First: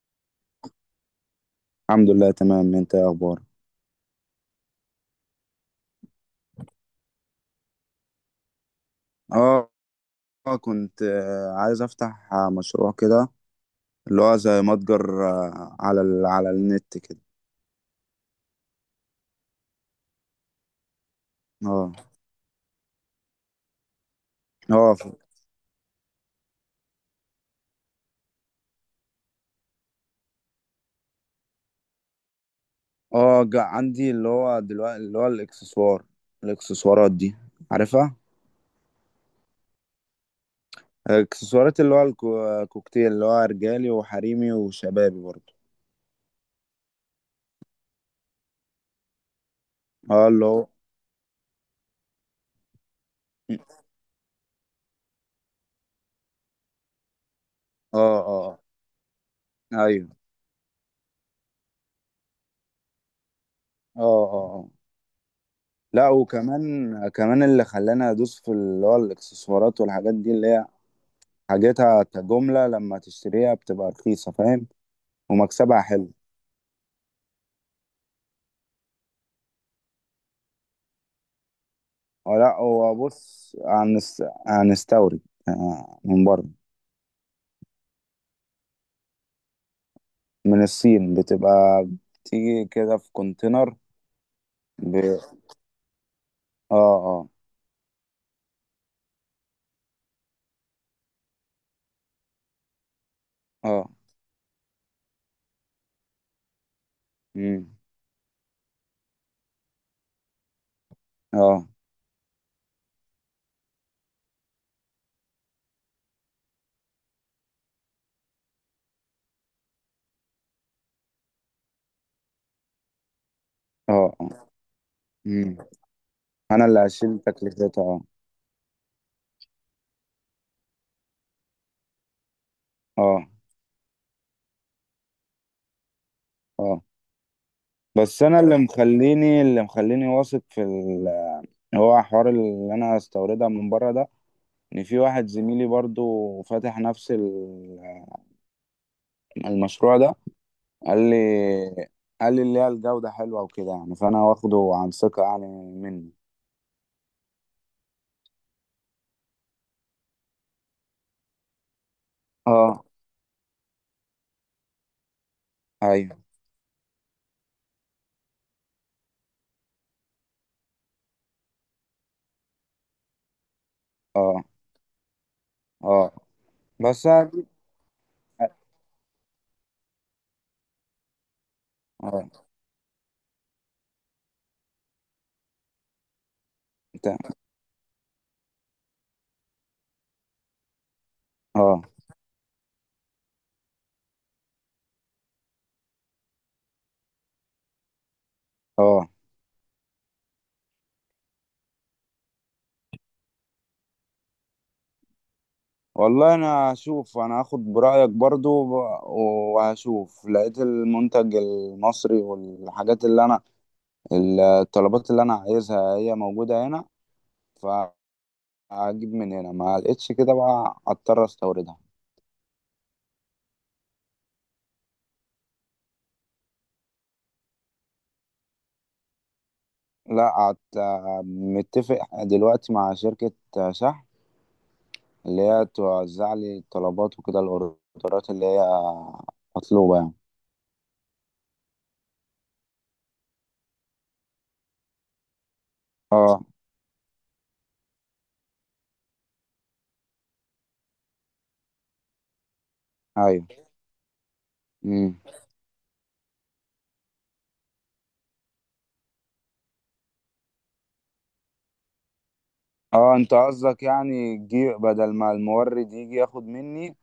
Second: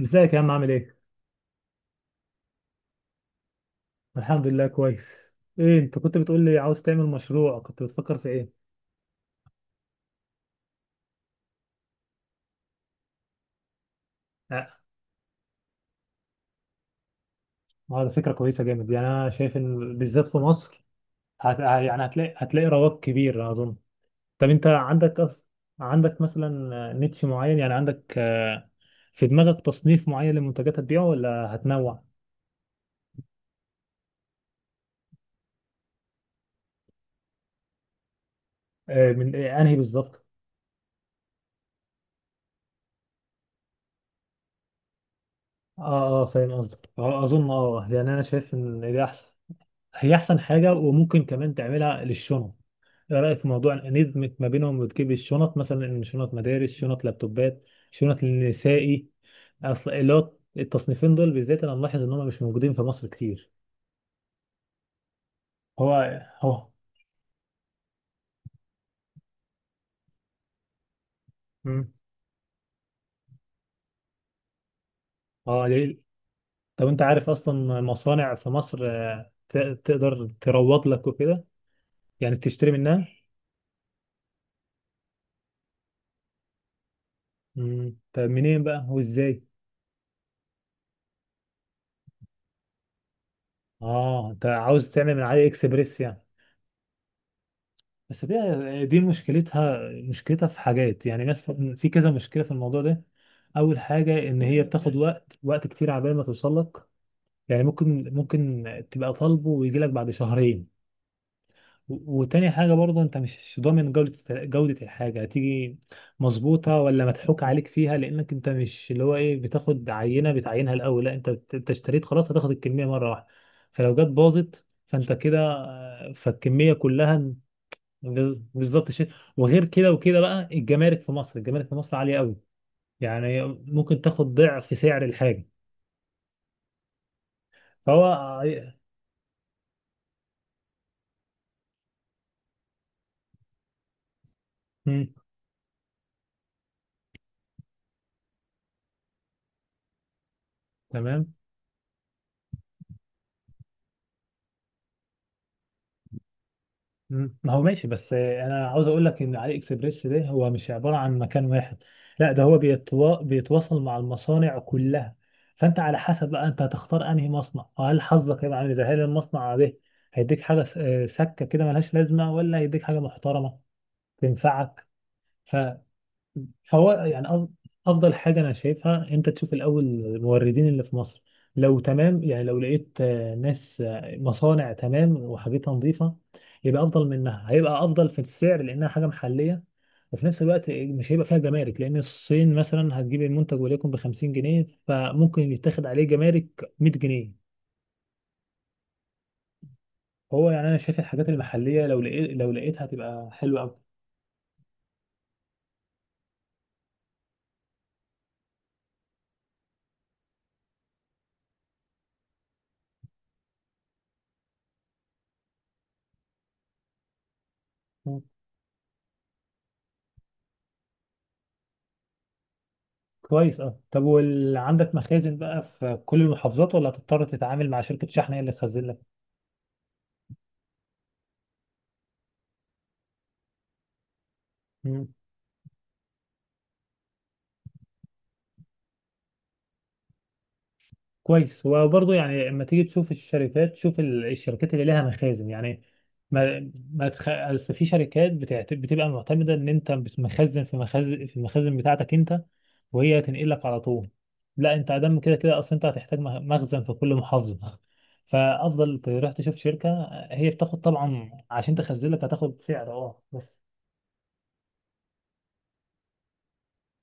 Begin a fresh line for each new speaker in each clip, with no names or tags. ازيك يا عم عامل ايه؟
الحمد لله تمام، انت ايه اخبارك؟
الحمد لله كويس. ايه انت كنت بتقول لي عاوز تعمل مشروع كنت بتفكر في ايه؟
اه كنت عايز افتح مشروع كده. اللي هو زي
اه.
متجر، على النت كده.
ده فكرة كويسة جامد، يعني انا شايف ان بالذات في مصر
اه
يعني هتلاقي رواج كبير اظن. طب انت
اه ف-
عندك عندك مثلا نيتش معين، يعني عندك في دماغك تصنيف معين لمنتجات هتبيعه ولا هتنوع؟
عندي اللي هو دلوقتي اللي هو الاكسسوار، الاكسسوارات دي، عارفها؟
من إيه؟ انهي بالظبط؟
الاكسسوارات، اللي هو الكوكتيل، اللي هو رجالي وحريمي وشبابي برضه.
اه اه فاهم قصدك، اظن اه يعني انا شايف ان ده احسن، هي
اه
احسن
اللي هو. اه
حاجه، وممكن كمان تعملها للشنط. ايه رايك في موضوع ندمج ما بينهم وتجيب الشنط، مثلا إن شنط مدارس، شنط لابتوبات، شنط
اه
للنسائي.
آه.
اصل
ايوه.
اللي هو التصنيفين دول بالذات انا ملاحظ ان هم مش موجودين في مصر كتير.
اه اه آه.
هو
لا،
هو.
وكمان اللي خلاني ادوس في اللي هو الاكسسوارات والحاجات دي، اللي هي
مم.
حاجتها كجملة، لما تشتريها بتبقى رخيصة. فاهم؟
اه
ومكسبها
ليه.
حلو.
طب انت عارف اصلا مصانع في مصر تقدر تروض لك وكده، يعني
هو، لا،
تشتري
هو
منها.
بص، هنستورد من بره.
مم. طب منين بقى وازاي؟
من الصين بتبقى، بتيجي كده في كونتينر.
اه انت عاوز تعمل
ب...
من علي اكسبريس يعني.
اه اه
بس دي مشكلتها في حاجات، يعني مثلا في كذا مشكلة في الموضوع ده. أول
اه
حاجة إن هي بتاخد وقت كتير عبال ما توصل لك، يعني
مم.
ممكن تبقى طالبه ويجي لك بعد شهرين.
اه
وتاني حاجة برضه أنت مش ضامن جودة الحاجة، هتيجي مظبوطة ولا مضحوك عليك فيها، لأنك أنت مش اللي هو إيه بتاخد عينة بتعينها الأول، لا أنت أنت اشتريت خلاص، هتاخد الكمية مرة واحدة، فلو جت
اه اه
باظت فأنت كده
مم. انا
فالكمية
اللي هشيل
كلها.
تكلفتها. اه
بالظبط شيء. وغير كده وكده بقى الجمارك في مصر عالية قوي،
اه
يعني ممكن تاخد ضعف سعر الحاجة.
اه
فهو.
بس انا اللي مخليني واثق في ال... هو حوار اللي انا هستوردها من بره ده، ان في
مم.
واحد زميلي برضو فاتح نفس المشروع ده. قال لي
تمام.
قال لي اللي هي الجودة حلوة وكده يعني، فأنا واخده عن ثقة يعني، مني.
مم. ما هو ماشي، بس انا عاوز اقول لك ان علي اكسبريس ده هو مش عبارة عن مكان واحد، لا ده هو
اه
بيتواصل مع المصانع كلها، فانت على
أيوه.
حسب بقى انت هتختار انهي مصنع، وهل حظك هيبقى عامل ازاي، هل المصنع ده هيديك حاجة سكة كده ملهاش لازمة، ولا هيديك حاجة محترمة
اه
تنفعك.
اه
هو
بس
يعني
أنا-
افضل حاجه انا شايفها انت تشوف الاول الموردين اللي في مصر، لو تمام،
اه
يعني لو لقيت ناس مصانع تمام وحاجتها نظيفه، يبقى افضل
تا-
منها، هيبقى افضل في السعر لانها حاجه محليه، وفي نفس الوقت مش هيبقى فيها جمارك،
اه
لان الصين مثلا هتجيب المنتج وليكن ب 50 جنيه، فممكن يتاخد عليه جمارك 100 جنيه.
اه
هو يعني انا شايف الحاجات المحليه لو لقيت لو لقيتها هتبقى حلوه قوي.
والله، انا هشوف، انا هاخد برأيك برضو، وهشوف، لقيت المنتج المصري والحاجات اللي انا، الطلبات اللي انا عايزها هي موجودة هنا، فهجيب من هنا. ما لقيتش كده بقى اضطر استوردها.
كويس. اه طب عندك مخازن بقى في كل المحافظات ولا هتضطر تتعامل مع شركة شحن هي اللي تخزن لك؟
لا، متفق دلوقتي مع شركة شحن،
مم.
اللي هي توزع لي الطلبات وكده، الاوردرات اللي هي مطلوبة يعني.
كويس، وبرضه يعني لما تيجي تشوف الشركات شوف الشركات اللي لها مخازن، يعني
اه
ما ما تخ... أصل في شركات بتبقى معتمدة ان انت مخزن في المخازن بتاعتك انت، وهي هتنقل
ايوه.
لك على طول. لا انت
امم.
ادم كده كده اصلا، انت هتحتاج مخزن في كل محافظة فافضل تروح تشوف شركة، هي بتاخد طبعا عشان تخزن لك، هتاخد سعر
اه
اه
انت
بس.
قصدك يعني تجي بدل ما المورد يجي ياخد مني،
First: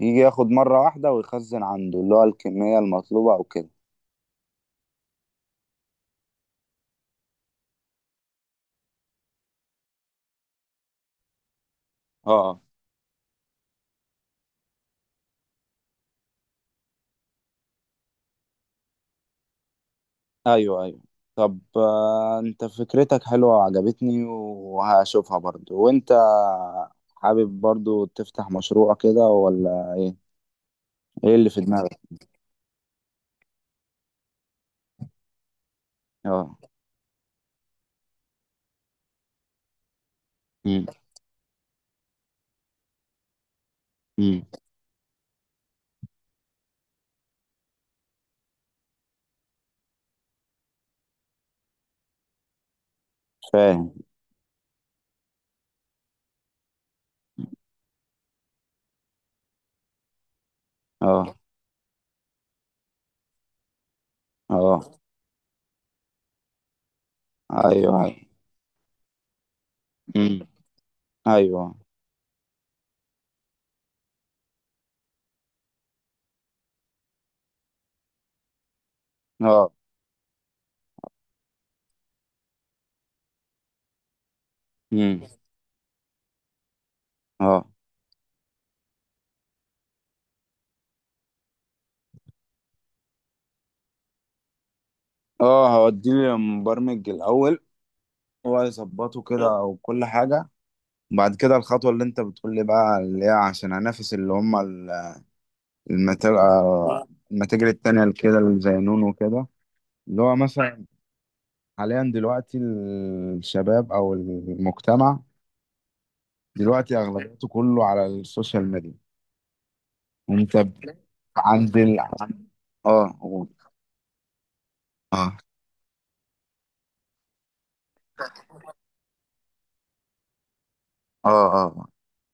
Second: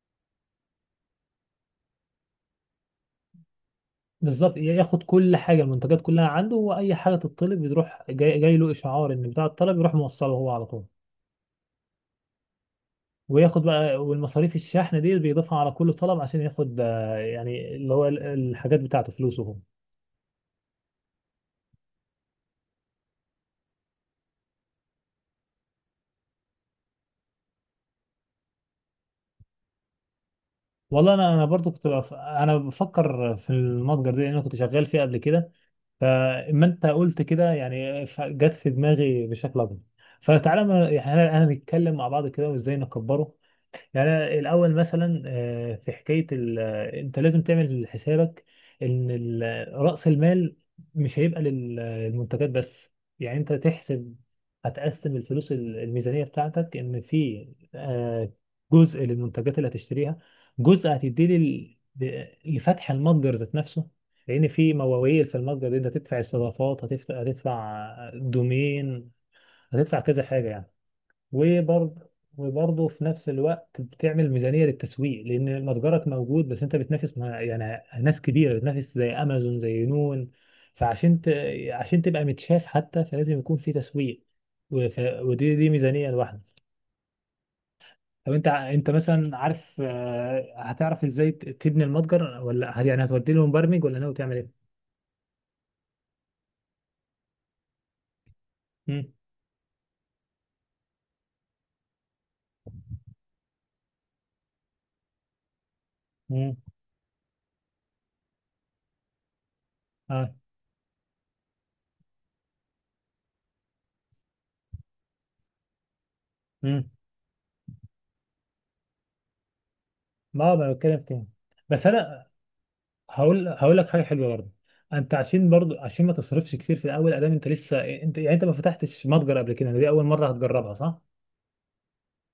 يجي ياخد مرة واحدة ويخزن عنده اللي هو الكمية المطلوبة، او كده.
بالظبط، ياخد كل حاجه، المنتجات كلها عنده، واي حاجه تطلب يروح جاي له اشعار ان بتاع الطلب، يروح موصله هو على طول،
اه
وياخد بقى، والمصاريف الشحن دي بيضيفها على كل طلب عشان ياخد يعني اللي هو الحاجات بتاعته فلوسه هو.
ايوه، ايوه. طب، انت فكرتك حلوة وعجبتني، وهشوفها برضو. وانت حابب برضو تفتح مشروع كده ولا ايه؟
والله انا
إيه
انا
اللي في
برضو كنت
دماغك؟
انا بفكر في المتجر ده، لان انا كنت شغال فيه قبل كده،
آه.
فاما انت قلت كده يعني جت في دماغي بشكل اكبر. فتعالى
إمم.
يعني انا نتكلم مع بعض كده وازاي نكبره. يعني أنا
إمم.
الأول مثلا آه، في حكاية ال... آه، أنت لازم تعمل حسابك إن رأس المال مش هيبقى للمنتجات بس، يعني أنت
فاهم.
تحسب هتقسم الفلوس الميزانية بتاعتك إن في آه، جزء للمنتجات اللي هتشتريها، جزء هتديه
آه.
لفتح المتجر ذات نفسه، لأن في
آه.
مواويل في المتجر دي أنت هتدفع استضافات، هتدفع
أيوه.
هتدفع
أيوه.
دومين، هتدفع كذا
إمم.
حاجة يعني.
أيوه.
وبرضه وبرضه في نفس الوقت بتعمل ميزانية للتسويق، لأن متجرك موجود بس أنت بتنافس مع يعني ناس كبيرة، بتنافس زي أمازون
آه.
زي نون، فعشان عشان تبقى متشاف حتى، فلازم يكون في تسويق،
إمم.
ودي ميزانية لوحدها.
آه.
طب أنت أنت مثلا عارف هتعرف إزاي تبني المتجر، ولا هل يعني هتودي له مبرمج، ولا ناوي تعمل إيه؟
آه. هاودّيه للمبرمج الأول، هو
مم.
هيضبّطه كده وكل حاجة. وبعد كده الخطوة اللي أنت بتقول لي بقى، اللي هي عشان أنافس اللي هم ال المتا
مم.
آه، المتاجر التانية اللي كده، اللي زي نونو وكده. اللي
آه.
هو مثلًا حاليًا دلوقتي، الشباب أو المجتمع
مم.
دلوقتي أغلبيته كُلّه على السوشيال ميديا.
ما
انت
هو بتكلم
ب-
في كده،
عند
بس
ال...
أنا
عن- اه
هقول
قول.
هقول لك حاجه حلوه برضه. انت
اه
عشان برضه عشان ما تصرفش كتير في الاول، ادام انت لسه إيه، انت يعني انت ما فتحتش متجر قبل كده، دي اول مره هتجربها صح.
اه اه اه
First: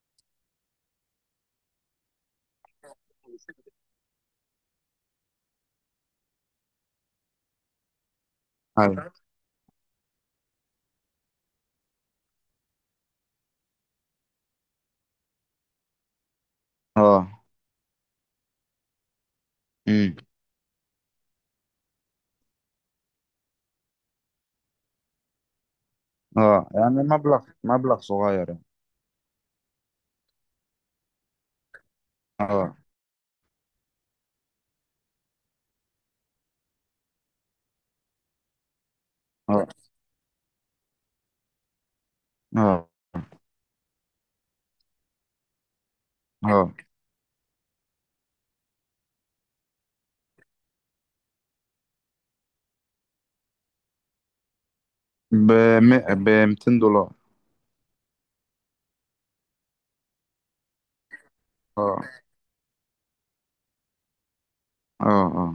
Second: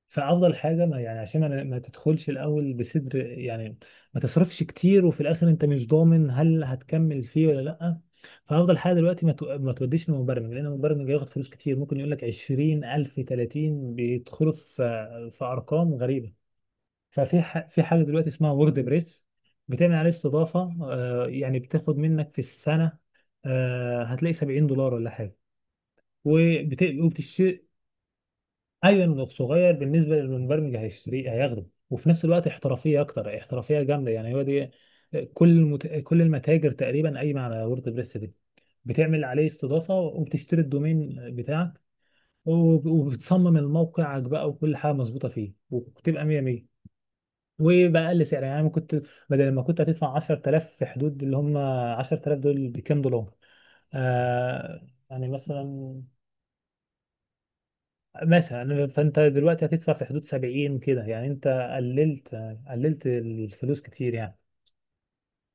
فافضل حاجه ما يعني عشان ما تدخلش الاول بصدر يعني، ما تصرفش كتير، وفي الاخر انت مش ضامن هل هتكمل فيه ولا لا. فافضل حاجه
أيوة.
دلوقتي ما توديش لمبرمج، لان المبرمج هياخد فلوس كتير، ممكن يقول لك 20,000، 30، بيدخلوا في ارقام غريبه.
اه
في حاجه دلوقتي اسمها وورد بريس، بتعمل عليه
امم.
استضافه، يعني بتاخد منك في السنه، هتلاقي 70 دولار ولا حاجه،
اه يعني مبلغ
وبتشتري.
مبلغ صغير يعني.
ايون، صغير بالنسبه للمبرمج هيشتري، هياخده وفي نفس الوقت
اه
احترافيه اكتر، احترافيه جامده يعني، هو دي كل المتاجر تقريبا قايمه على وورد بريس دي، بتعمل عليه
اه
استضافه وبتشتري الدومين بتاعك،
اه
وبتصمم الموقعك بقى وكل حاجه مظبوطه فيه، وبتبقى 100 100
اه
وبأقل سعر يعني، انا كنت بدل ما كنت هتدفع 10,000، في حدود اللي هم 10,000 دول بكام دولار يعني
ب
مثلا
ب $200.
مثلا فانت دلوقتي هتدفع في حدود 70 كده، يعني انت
اه
قللت الفلوس كتير يعني.
اه اه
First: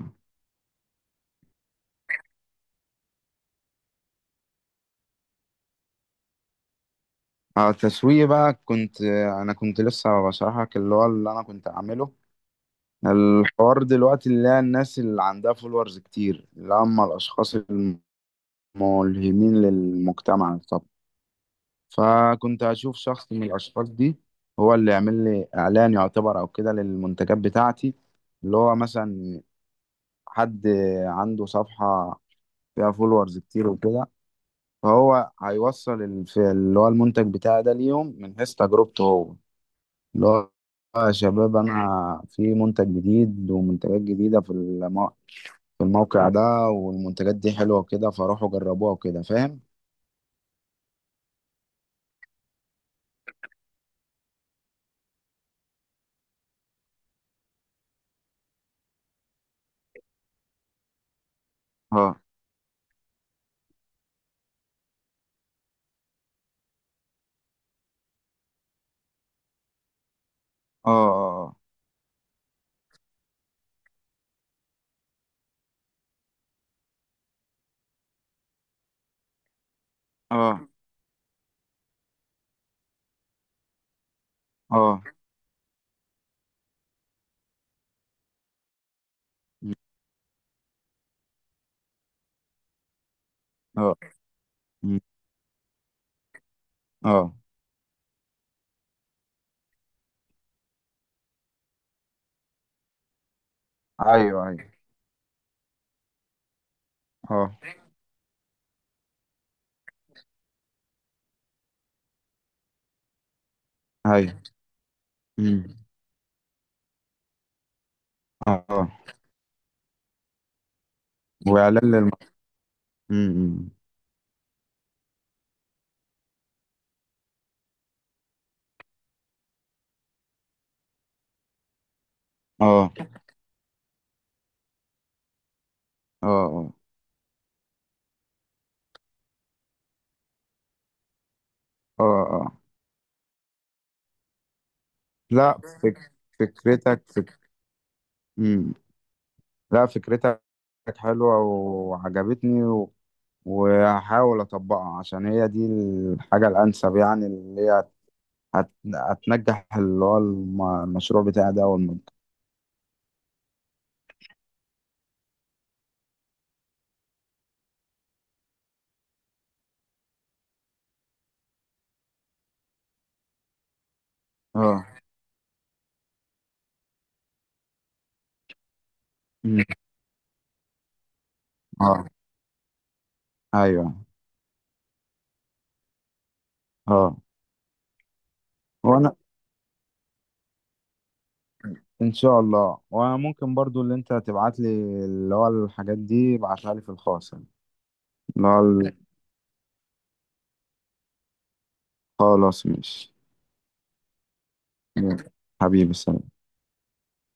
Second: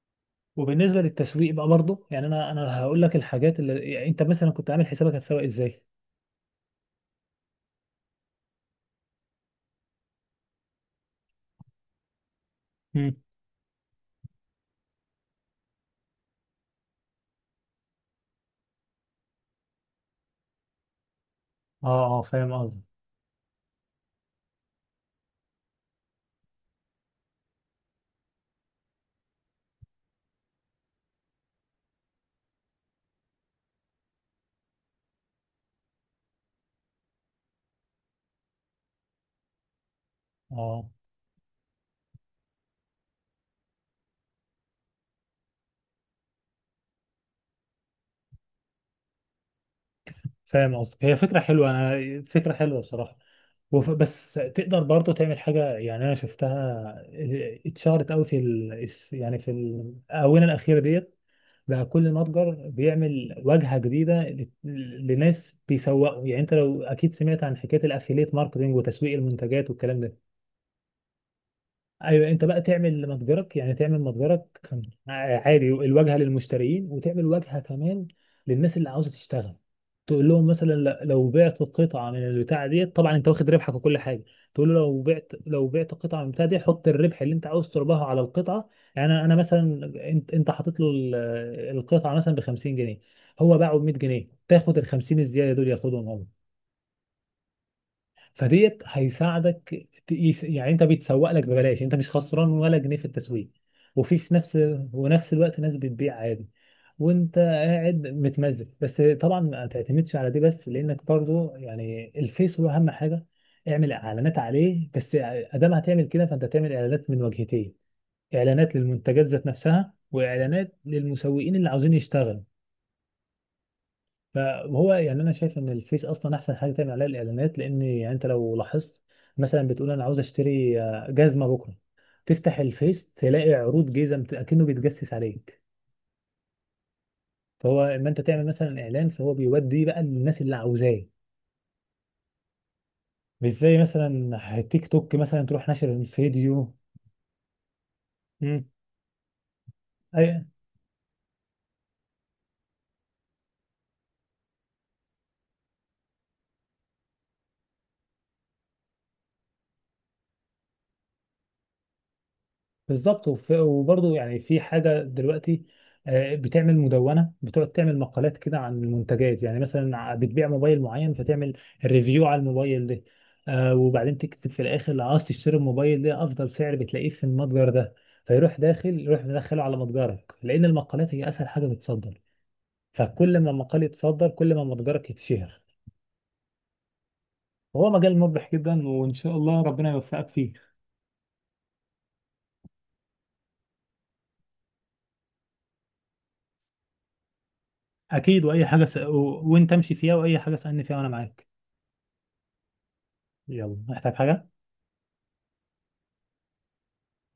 وبالنسبه للتسويق بقى برضه، يعني انا هقول لك الحاجات اللي يعني انت مثلا كنت عامل حسابك هتسوق ازاي.
اه تسويق بقى. انا كنت لسه بشرحك اللي هو اللي انا كنت اعمله.
مم.
الحوار دلوقتي اللي هي، الناس اللي عندها فولورز كتير، اللي هم الاشخاص الملهمين للمجتمع.
اه اه فاهم
فكنت
قصدي.
اشوف شخص من الاشخاص دي، هو اللي يعمل لي اعلان يعتبر، او كده، للمنتجات بتاعتي. اللي هو مثلا، حد عنده صفحة فيها فولورز كتير وكده، فهو هيوصل اللي هو المنتج بتاعي ده ليهم، من حيث تجربته هو، اللي هو
اه
يا شباب، انا في منتج جديد ومنتجات جديدة في في الموقع ده، والمنتجات دي حلوة وكده، فروحوا جربوها وكده. فاهم؟
فاهم قصدك، هي فكرة حلوة، أنا فكرة حلوة بصراحة، بس تقدر برضو تعمل حاجة، يعني أنا شفتها اتشهرت أوي في يعني في الآونة الأخيرة ديت، بقى كل
اه
متجر بيعمل واجهة جديدة لناس بيسوقوا، يعني أنت لو أكيد سمعت عن حكاية الأفيليت ماركتينج وتسويق المنتجات والكلام ده.
اه
ايوه انت بقى تعمل متجرك، يعني تعمل متجرك كان عادي الواجهه للمشترين، وتعمل واجهه كمان للناس اللي عاوزه تشتغل، تقول لهم
اه
مثلا لو بعت قطعه من البتاعه ديت، طبعا انت واخد ربحك وكل حاجه، تقول له لو
اه
بعت لو بعت قطعه من البتاعه دي حط الربح اللي انت عاوز تربحه على القطعه، يعني انا مثلا، انت حاطط له القطعه مثلا ب 50 جنيه، هو باعه ب
اه
100
اه
جنيه تاخد ال 50 الزياده دول ياخدهم هو.
اه اه
فديت هيساعدك يعني انت بيتسوق لك ببلاش، انت مش خسران ولا جنيه في التسويق، وفي في
أيوه،
نفس
أيوه،
ونفس الوقت ناس بتبيع عادي، وانت
آه،
قاعد متمزج، بس طبعا ما تعتمدش على دي بس، لانك برضو يعني الفيس هو اهم حاجه، اعمل اعلانات
أيوه،
عليه، بس ادام
إمم،
هتعمل كده فانت تعمل اعلانات من وجهتين،
آه،
اعلانات
آه.
للمنتجات ذات نفسها، واعلانات للمسوقين اللي
وإعلان
عاوزين
للم
يشتغلوا.
إمم، إمم،
فهو يعني انا شايف ان الفيس اصلا احسن حاجه تعمل عليها الاعلانات، لان يعني انت لو لاحظت مثلا بتقول انا عاوز اشتري جزمه بكره، تفتح
آه،
الفيس تلاقي عروض جزم اكنه بيتجسس عليك،
آه، آه،
فهو اما انت تعمل مثلا اعلان فهو بيودي بقى للناس اللي عاوزاه،
آه، آه.
مش زي مثلا تيك توك مثلا
لأ،
تروح ناشر
فك
الفيديو.
فكرتك فك إمم، لأ، فكرتك
مم.
حلوة وعجبتني، وهاحاول أطبّقها، عشان هي دي الحاجة الأنسب يعني، اللي هي هت هتنجّح اللي هو المشروع بتاعي ده أول ما يبدأ.
بالظبط. وبرضه يعني في حاجة دلوقتي، بتعمل مدونة، بتقعد تعمل مقالات كده عن المنتجات، يعني مثلا بتبيع موبايل معين فتعمل ريفيو على الموبايل ده، وبعدين تكتب في
آه.
الآخر لو عاوز تشتري الموبايل ده أفضل سعر بتلاقيه في المتجر ده، فيروح داخل، يروح مدخله
إمم.
على متجرك، لأن المقالات هي أسهل حاجة
آه.
بتصدر، فكل ما مقال
أيوه.
يتصدر كل ما متجرك يتشهر،
آه.
وهو مجال مربح جدا، وإن
وأنا،
شاء الله ربنا يوفقك فيه.
ان شاء الله. وممكن برضو اللي انت تبعت لي، اللي هو الحاجات دي، ابعتها لي في الخاص يعني.
أكيد،
اللي هو
وأي حاجة
ال-
وأنت امشي فيها، وأي حاجة سألني فيها وأنا معاك.
خلاص، ماشي،
يلا محتاج حاجة؟
حبيبي، سلام.